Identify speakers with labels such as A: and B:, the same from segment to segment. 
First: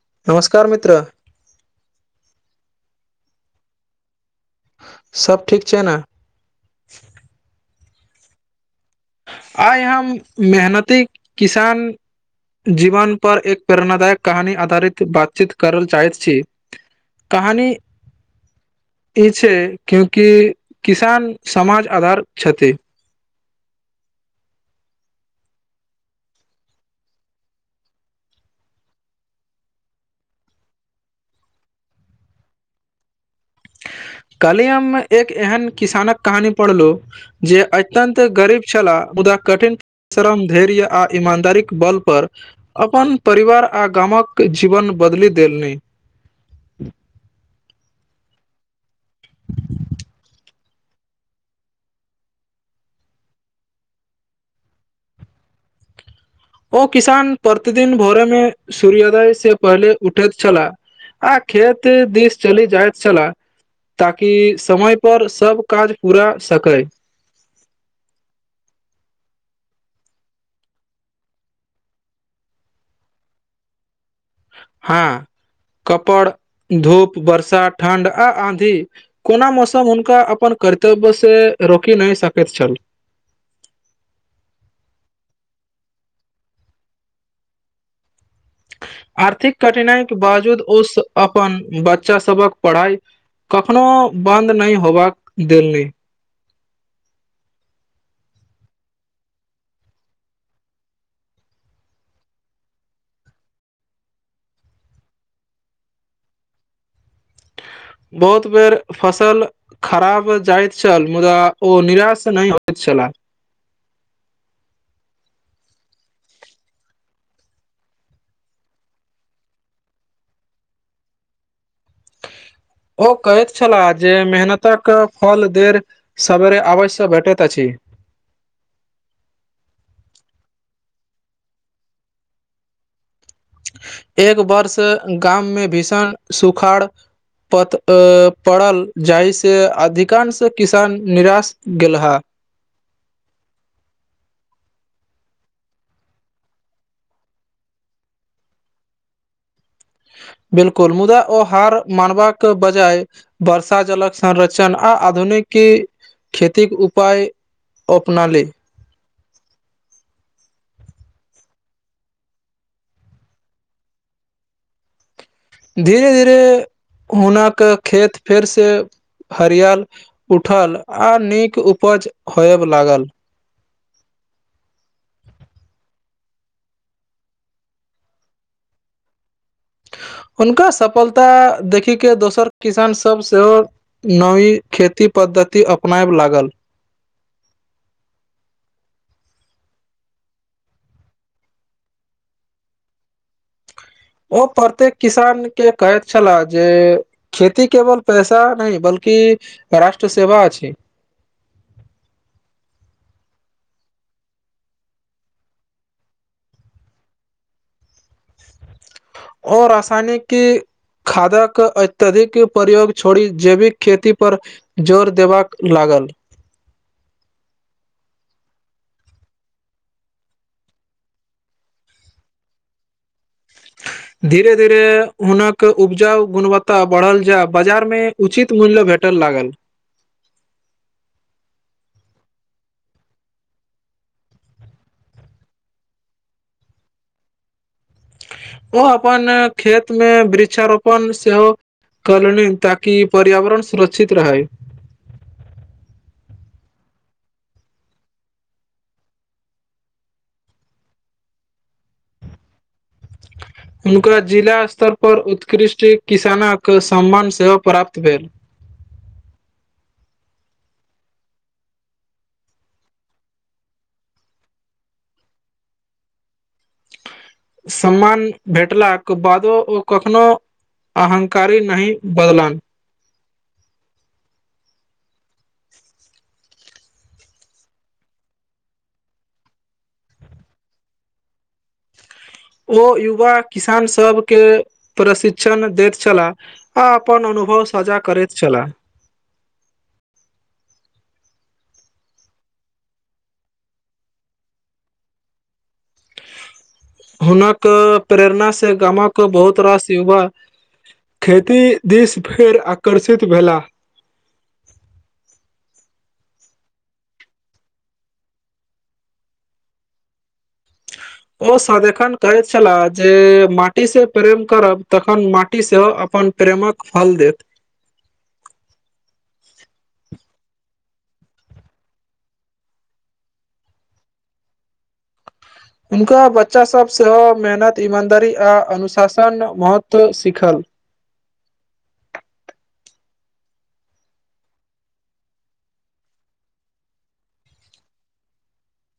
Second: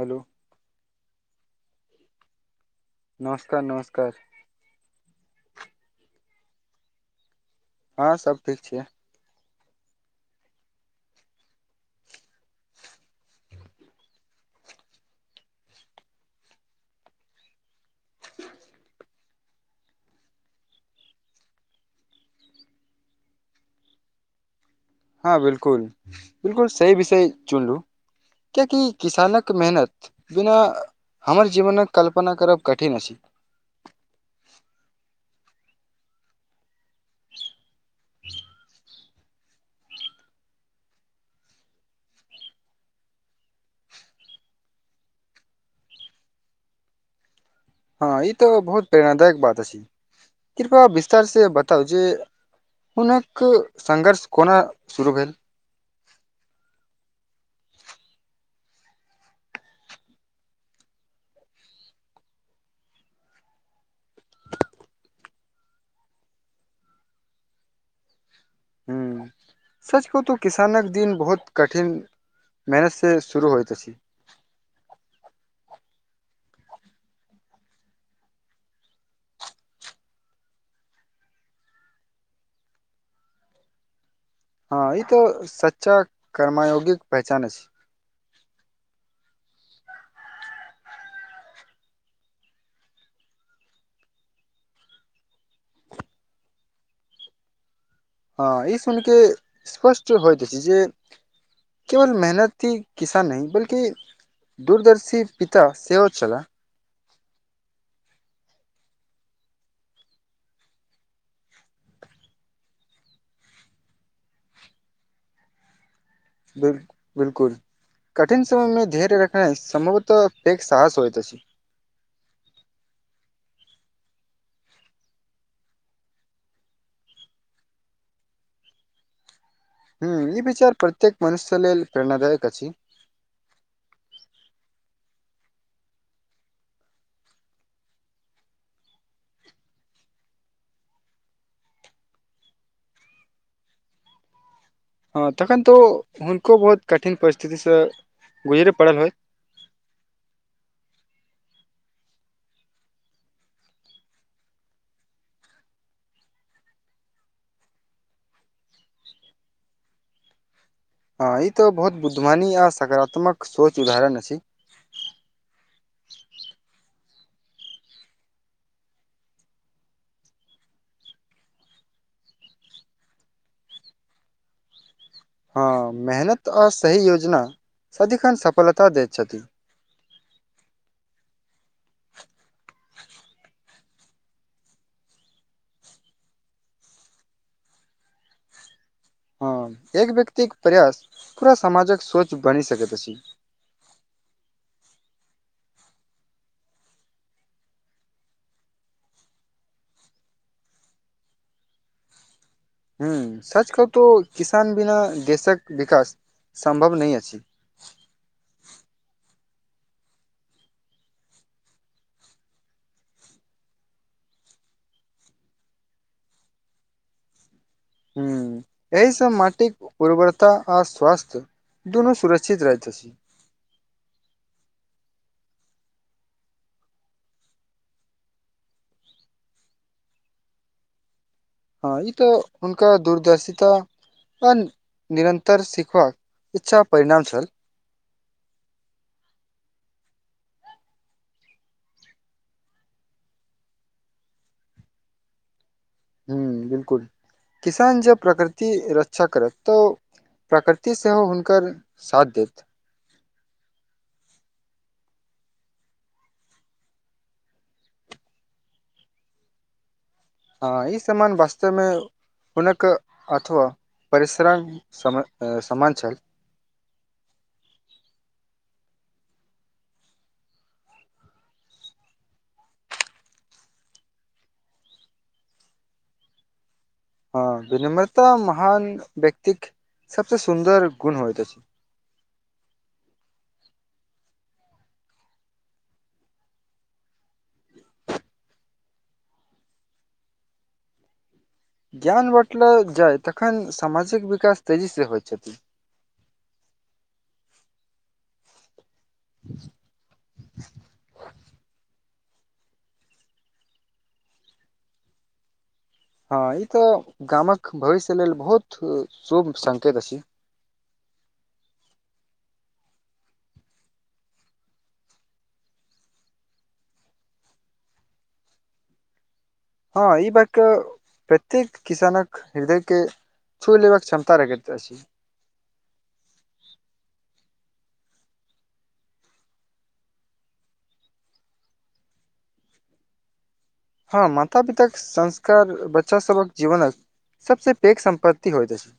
A: Hello.
B: नमस्कार मित्र।
A: नमस्कार नमस्कार
B: सभ ठीक छै ने
A: हँ सभ ठीक छियै
B: आई हम मेहनती किसान जीवन पर एक प्रेरणादाय कऽ कहानी आधारित बातचीत करल चाहैत छी कहानी। ई छै कियुकि किसान समाज आधार छथि्ष
A: हँ बिल्कूल बिल्कूल सही विषय चुनलू कियकि किसानक मेहनत बिना हमर जीवन कऽ कल्पना करब कठिन अछि
B: कल्हि हम एक एहन किसानक कहानी पढ़लहुँ जे अत्यन्त गरीब छलाहदा। कठिन परिश्रम धैर्य आ ईमानदारी कऽ बल पर अपन परिवार आ गामकऽ जीवन बदली देलनि
A: हँ ई तऽ बहुत प्रेरणा दायक बात कृपा विस्तारसँ बताउ जे हुनक सघर्ष कोना शुरू भेल
B: ओ किसान प्रतिदिन भोरे म सूर्योदय से पहिले उठैत छलाह आ खेत दिस चली जाइत छला ताकि समय पर सभ काज पूरा सकै
A: ह सच को तो किसान कऽ दिन बहुत कठिन मेहनत से शुरू होइत अछि
B: हँ कपड़ धूप वर्षा ठण्ड आ आधी कोना मौसम हुनका अपन कर्तव्य से रोकि नहि सकैत छल
A: हँ ई तो सच्चा कर्मा योगिक पहचान अछि
B: आर्थिक कठिनाइ केँ बावजूद ओ अपन बच्चा सबक पढ़ाइ कखनो बद नहि होबाक देलनि
A: हँ ई सुइन केँ स्पष्ट होइत अछि जे केवल मेहनत ही किसान नहि बल्कि दूरदर्शी पिता सेहो छला
B: बहुत बेर फसल खराब जाइत छल मुदा ओ निराश नहि होइत छला
A: बिल - बिलकुल कठिन समयमे धैर्य रखनाइ सम्भवतः पेघ साहस होइत अछि
B: ओ कहैत छलाह जे मेहनतक फल देर सवेरे आवसँ भेटैत अछि
A: हुँ ई विचार प्रत्येक मनुष्य लेल प्रेरणादायक अछि
B: एक वर्ष गाममे भीषण सुखाड़ पत - ए पड़ल जाहिसँ अधिकांश किसान निराश गेलहा
A: हँ तखन तऽ ओ हुनको बहुत कठिन परिस्थितिसँ गुजरै पड़ल होइ
B: बिलकुल मुदा ओ हार मानबाक बजाय वर्षा जलक संरक्षण आ आधुनिक खेतिक उपाय ओ अपनाली
A: हँ ई तो बहुत बुद्धमानी आ सकारात्मक सोच उदाहरण अछि
B: धीरे धीरे हुनक खेत फेर सेँ हरियाल उठल आ नीक उपज होएब लागल
A: हँ मेहनत अ सही योजना सदिखन सफलता दै छथि
B: हुनका सफलता देखिकेँ दोसर किसान सभ सेहो नवी खेती पद्धति अपनायब लागल
A: हँ एक व्यक्तिक प्रयास पूरा समाजक सोच बनि सकैत अछि
B: ओ प्रत्येक किसान केँ कहैत छलाह जे खेती केवल पैसा नहि बल्कि राष्ट्र सेवा अछि
A: हुँ सच कहू तो किसान बिना देशक विकास सम्भव नहि अछि [inaudible]
B: आओर आसानी की खाद्यक अत्यधिक प्रयोग छोड़ी जैविक खेती पर जोर देबाक लागल
A: हुँ एहि सँ माटिक उर्वरता आ स्वास्थ् दुनू सुरक्षित रहैत अछि
B: धीरे धीरे हुनक उपजाउ गुणवत्ता बढ़ल जाय बाजार मे उचित मूल्य भेटल लागल
A: हँ ई तऽ हुनका दूरदर्शिता [unintelligible] निरन्तर सिखबाक इच्छा परिणाम छल
B: ओ अपन खेत मे वृक्षारोपण सेहो कऽ लेलनि ताकि पर्यावरण सुरक्षित रहै
A: हुँ बिलकुल किसान जब प्रकृति रक्षा करत तो प्रकृति सेहो हुनकर साथ देत [inaudible]
B: हुनका जिला स्तर परर उत्कृष्ट किसानक सम्मान सेहो प्राप्त भेल।
A: हँ ई समान वास्तेमे। हुनक अथवा परिश्रम सम सामाञ्चल।
B: सम्मान भेटलाके बादो ओ कखनो। अहंकारी नहि बदलन।
A: हँ विनम्रता महान व्यक्तिक सबसे सुन्दर गुण होइत अछि अछि।
B: ओ युवा किसान सबके प्रशिक्षण दैत छलाह। आ अपन अनुभव साझा करैत छलाह।
A: ज्ञान बँटल जाइ तखन सामाजिक विकास तेजीसँ होइ छथिन।
B: हुनक प्रेरणास से गामक। के बहुत रास युवा खेती दिस फेर आकर्षित भेला।
A: हँ ई तऽ गामक भविष्य लेल बहुत शुभ संकेत अछि।
B: ओ सदखन कहैत छलाह जे माटी से प्रेम करब तखन माटी सेहो अपन। प्रेमक फल देत।
A: हँ ई बातके प्रत्येक किसानक हृदयके। छू लेवबाक क्षमता रगत छी।
B: हुनका बच्चासभ सेहो मेहनत ईमानदारी आ अनुशासन महत्व सीखल।
A: हँ माता पिताक संस्कार बच्चास सभक जीवनक सबसँ पैघ सम्पत्ति होइत अछि।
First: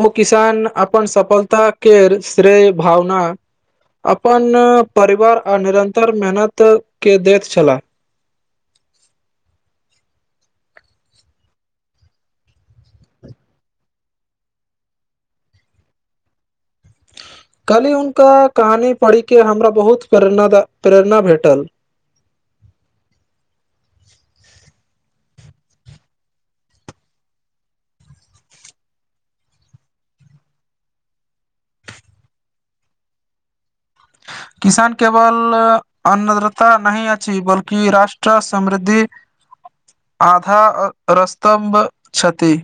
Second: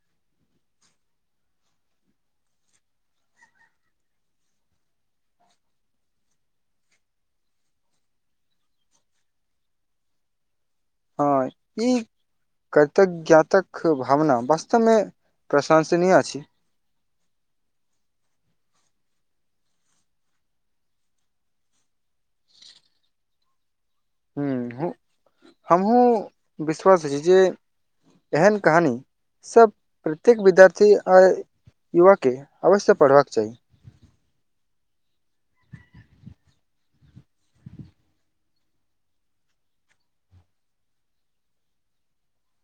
B: ओ किसान अपन सफलता के श्रेय भावना। अपन परिवार आ निरन्तर मेहनत के दैत छलाह।
A: हँ ई। कृतज्ञातक भावना वास्तवमे प्रशंसनीय अछि।
B: कहली हुनका कहानी पढ़ी के हमरा बहुत प्रेण प्रेरणा भेटल।
A: ह हमहूँ विश्वास छी जे एहन कहानी। सभ प्रत्येक विद्यार्थी आ युवाके अवश्य पढ़बाक चाही।
B: किसान केवल अन्नद्रता नहि अछि बल्कि राष्ट्र समृद्धि।
A: [inaudible]
B: आधार रस्त्भ छथिति।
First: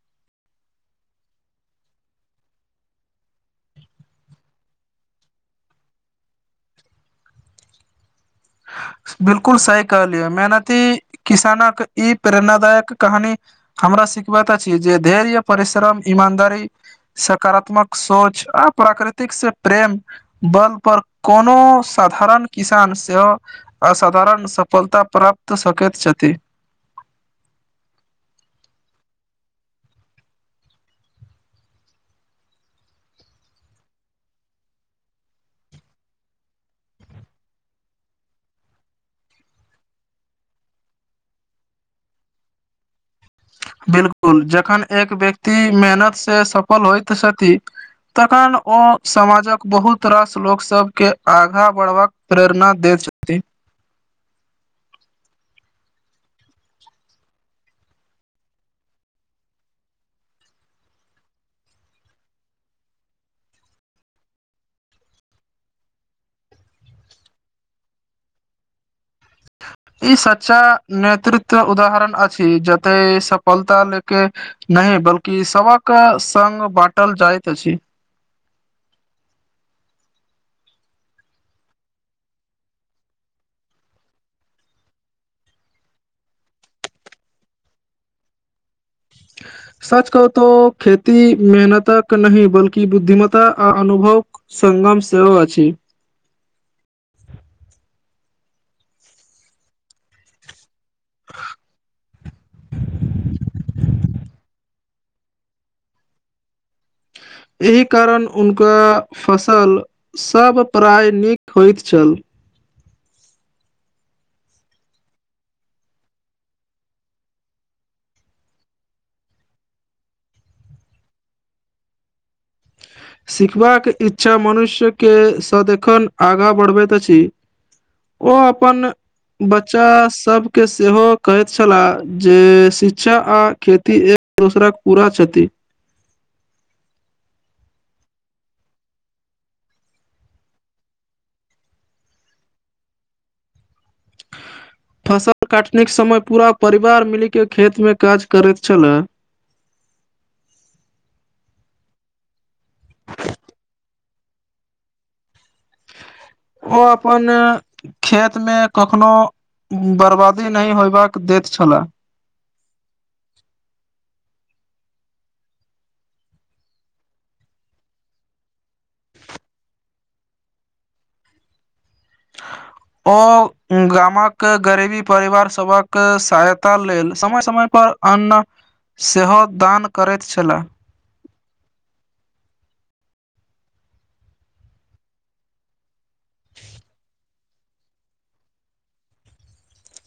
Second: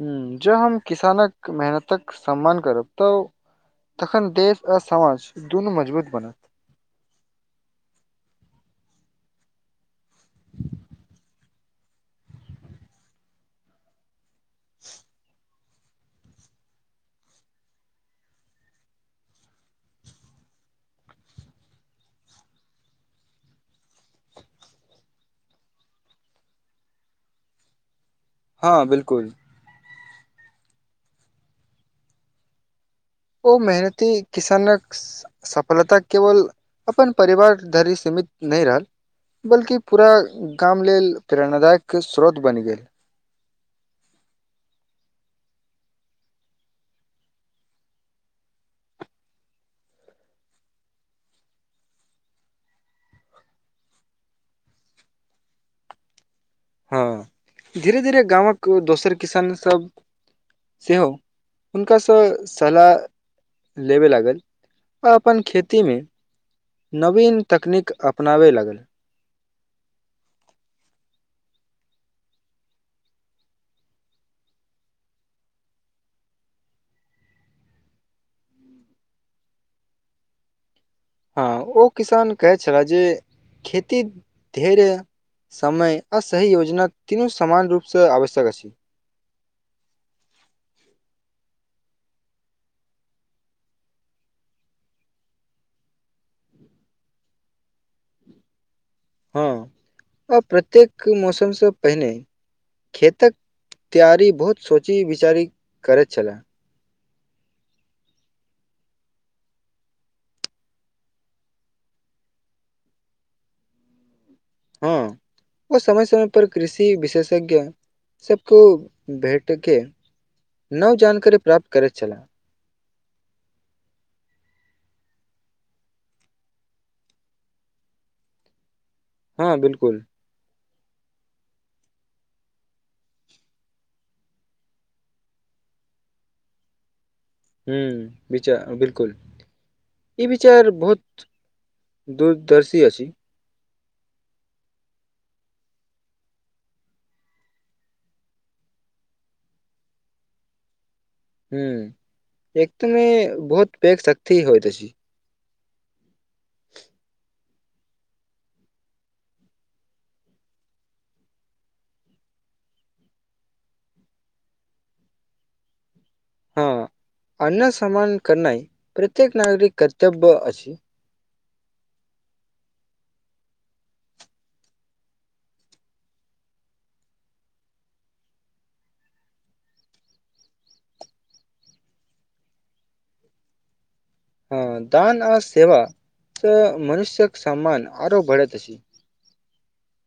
A: ह जब हम किसानक मेहनतक सम्मान करब तऽ। तखन देश आ समाज दुनू मजबूत बनत।
B: बिलकुल सही कह लियअ मेहनती किसानक ई प्रेरणादायक कहानी। हमरा सिखब त अछि जे धैर्य परिश्रम ईमानदारी। सकारात्मक सोच आ प्राकृतिक से प्रेम। बल पर कोनो साधारण किसानसँ। असाधारण सफलता प्राप्त सकैत छथि।
A: हँ बिलकुल। ओ मेहनती किसानक। सफलता केवल अपन परिवार धरि सीमित नहि रहल। बल्कि पूरा गाम लेल प्रेरणादायकके स्रोत बनि गेल।
B: बिलकुल जखन एक व्यक्ति मेहनत से सफल होइत छथि। तखन ओ समाजक बहुत रास लोकग सब के आगा बढ़वा प्रेरणा दे छै।
A: हँ धीरे धीरे गामक दोसर किसान सब। सेहो हुनकासँ सलाह। लेबे लागल आओ अपन खेतीमे। नवीन तकनीक अपनाबै लागल। [inaudible]
B: ई सच्चा नेतृत्व उदाहरण अछि जते सफलता ले। के नहि बल्कि सबक सङग बाँटल जाइत अछि।
A: हँ ओ किसान कहै छलए जे खेती ढ़ेर। समय आ सही योजना तीनू समामान रूपसँ आवश्यक अछि। [inaudible]
B: सच कह तो खेती मेहनतक नहि बल्ि बुद्धिमता आ अनुभव। सङगम सेहो अछि।
A: हँ आ प्रत्येक मौसमसँ पहिने खेतक। तैयारी बहुत सोची विचारी करैत छलै।
B: एहि कारण उनका फसल। सब प्राय नीक होइत छल।
A: हँ ओ समय समय पर कृषि विशेषज्ञ। सबको भेटके नव जानकारी प्राप्त करैत चला।
B: सिखबाक इच्छा मनुष्यके सदखन आगाँ बढ़बैत अछि। ओ अपन
A: हँ
B: बच्चा
A: बिल्कुल
B: सब। के सेहो कहैत छलाह जे शिक्षा आ खेती एक दोसर के पूरा क्षति।
A: हू विचार बिलकुल ई विचार बहुत। दूरदर्शी अ छी।
B: फसल काटने के समय पूरा परिवार मिली के खेत में काज करैत छले।
A: ह एकदमे बहुत बेघ शक्त होइ त छी।
B: ओ अपन। खेत मे कखनो बर्बादी नहि होयबाक दैत छले।
A: हँ अन्न स्मान करनाइ प्रत्येक नागरिक कर्तव्य अछि। [inaudible]
B: ओ गामक गरीबी परिवार सभक सहायता लेल समय समय पर। अन्न सेहो दान करैत छललाह।
A: हँ दान आओ सेवा त मनुष्य्यक सम्मान आरो बढ़ैत अ।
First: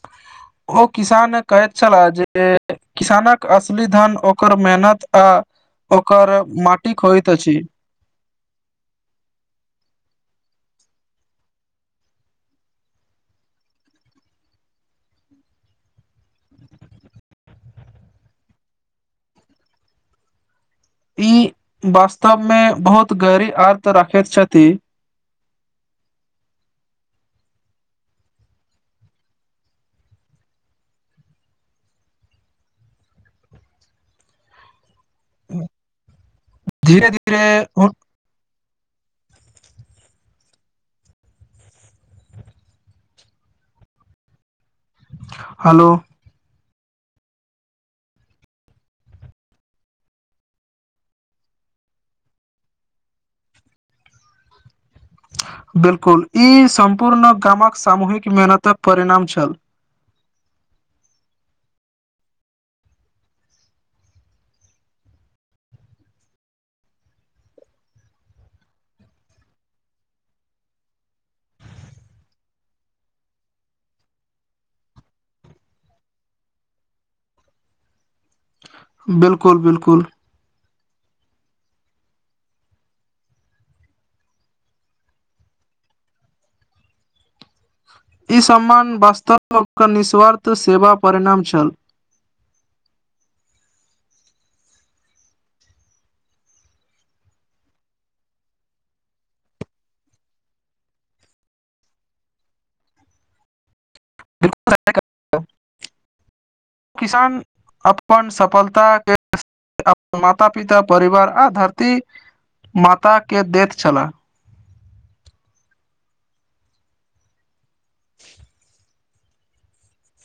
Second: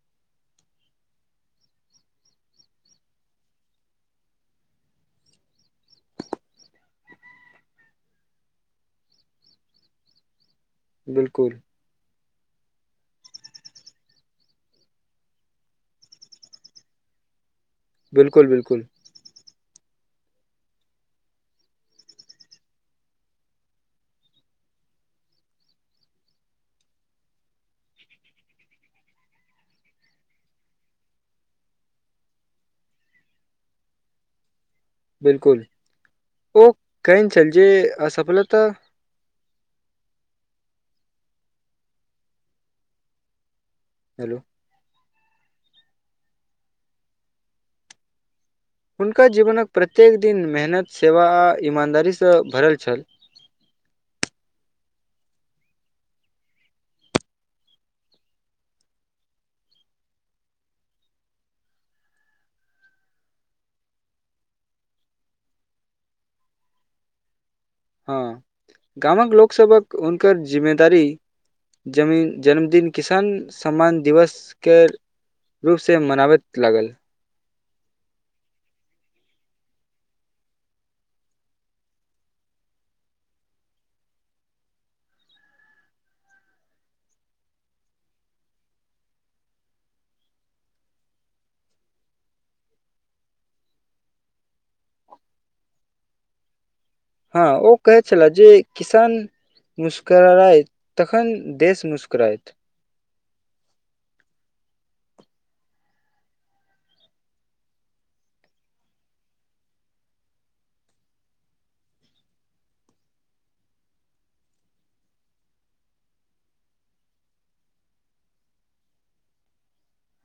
B: आ। ओ किसान कहैत छललाह जे। किसानक असली धन ओकर मेहनत आ ओकर माटिक होइत अछि।
A: बिल्कुल। ब्कुल ब्कुल।
B: ई वास्तव मे बहुत गहरी अर्थ राखैत छथि।
A: बिलकुल ओ
B: धीरे
A: कहिन
B: धीरे
A: चलिये असफलता। हेलो।
B: हेलो।
A: हुनका जीवनक प्रत्येक दिन मेहनत सेवा आ ईमानदारीसँ भरल छल।
B: बिल्कुल ई सम्पूर्ण गामक सामूहिक मेहनतक परिणाम छल।
A: हँ गामक लोकसभक हुनकर जिम्मेदारी। जमीन जन्मदिन किसान सम्मान दिवस के। रूपसँ मनाबैत लागल।
B: बिलकुल बिलकुल। ई सम्मान वास्तव निःस्वार्थ सेवा परिणाम छल।
A: हँ ओ कहै छले जे किसान। मुस्कराइत तखन देश मुस्कराइत।
B: बिल्कुल। किसान अपन सफलता के। अपन माता पिता परिवार आ धरती माता के दैत छलाह। [inaudible]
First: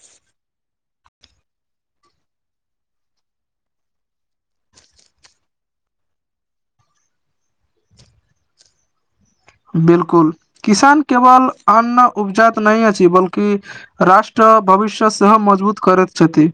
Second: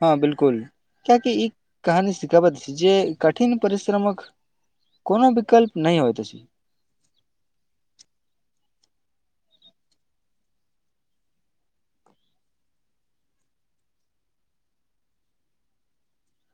A: हँ बिलकुल कियाकि ई कहानी सिखाबैत छै। जे कठिन परिश्रमक। कोनो विकल्प नहि होय त से।
B: बिलकुल किसान केवल अन्न उपजात नहि अछि। बल्कि। राष्ट्र भविष्य सेहो मजबूत करैत छथिन।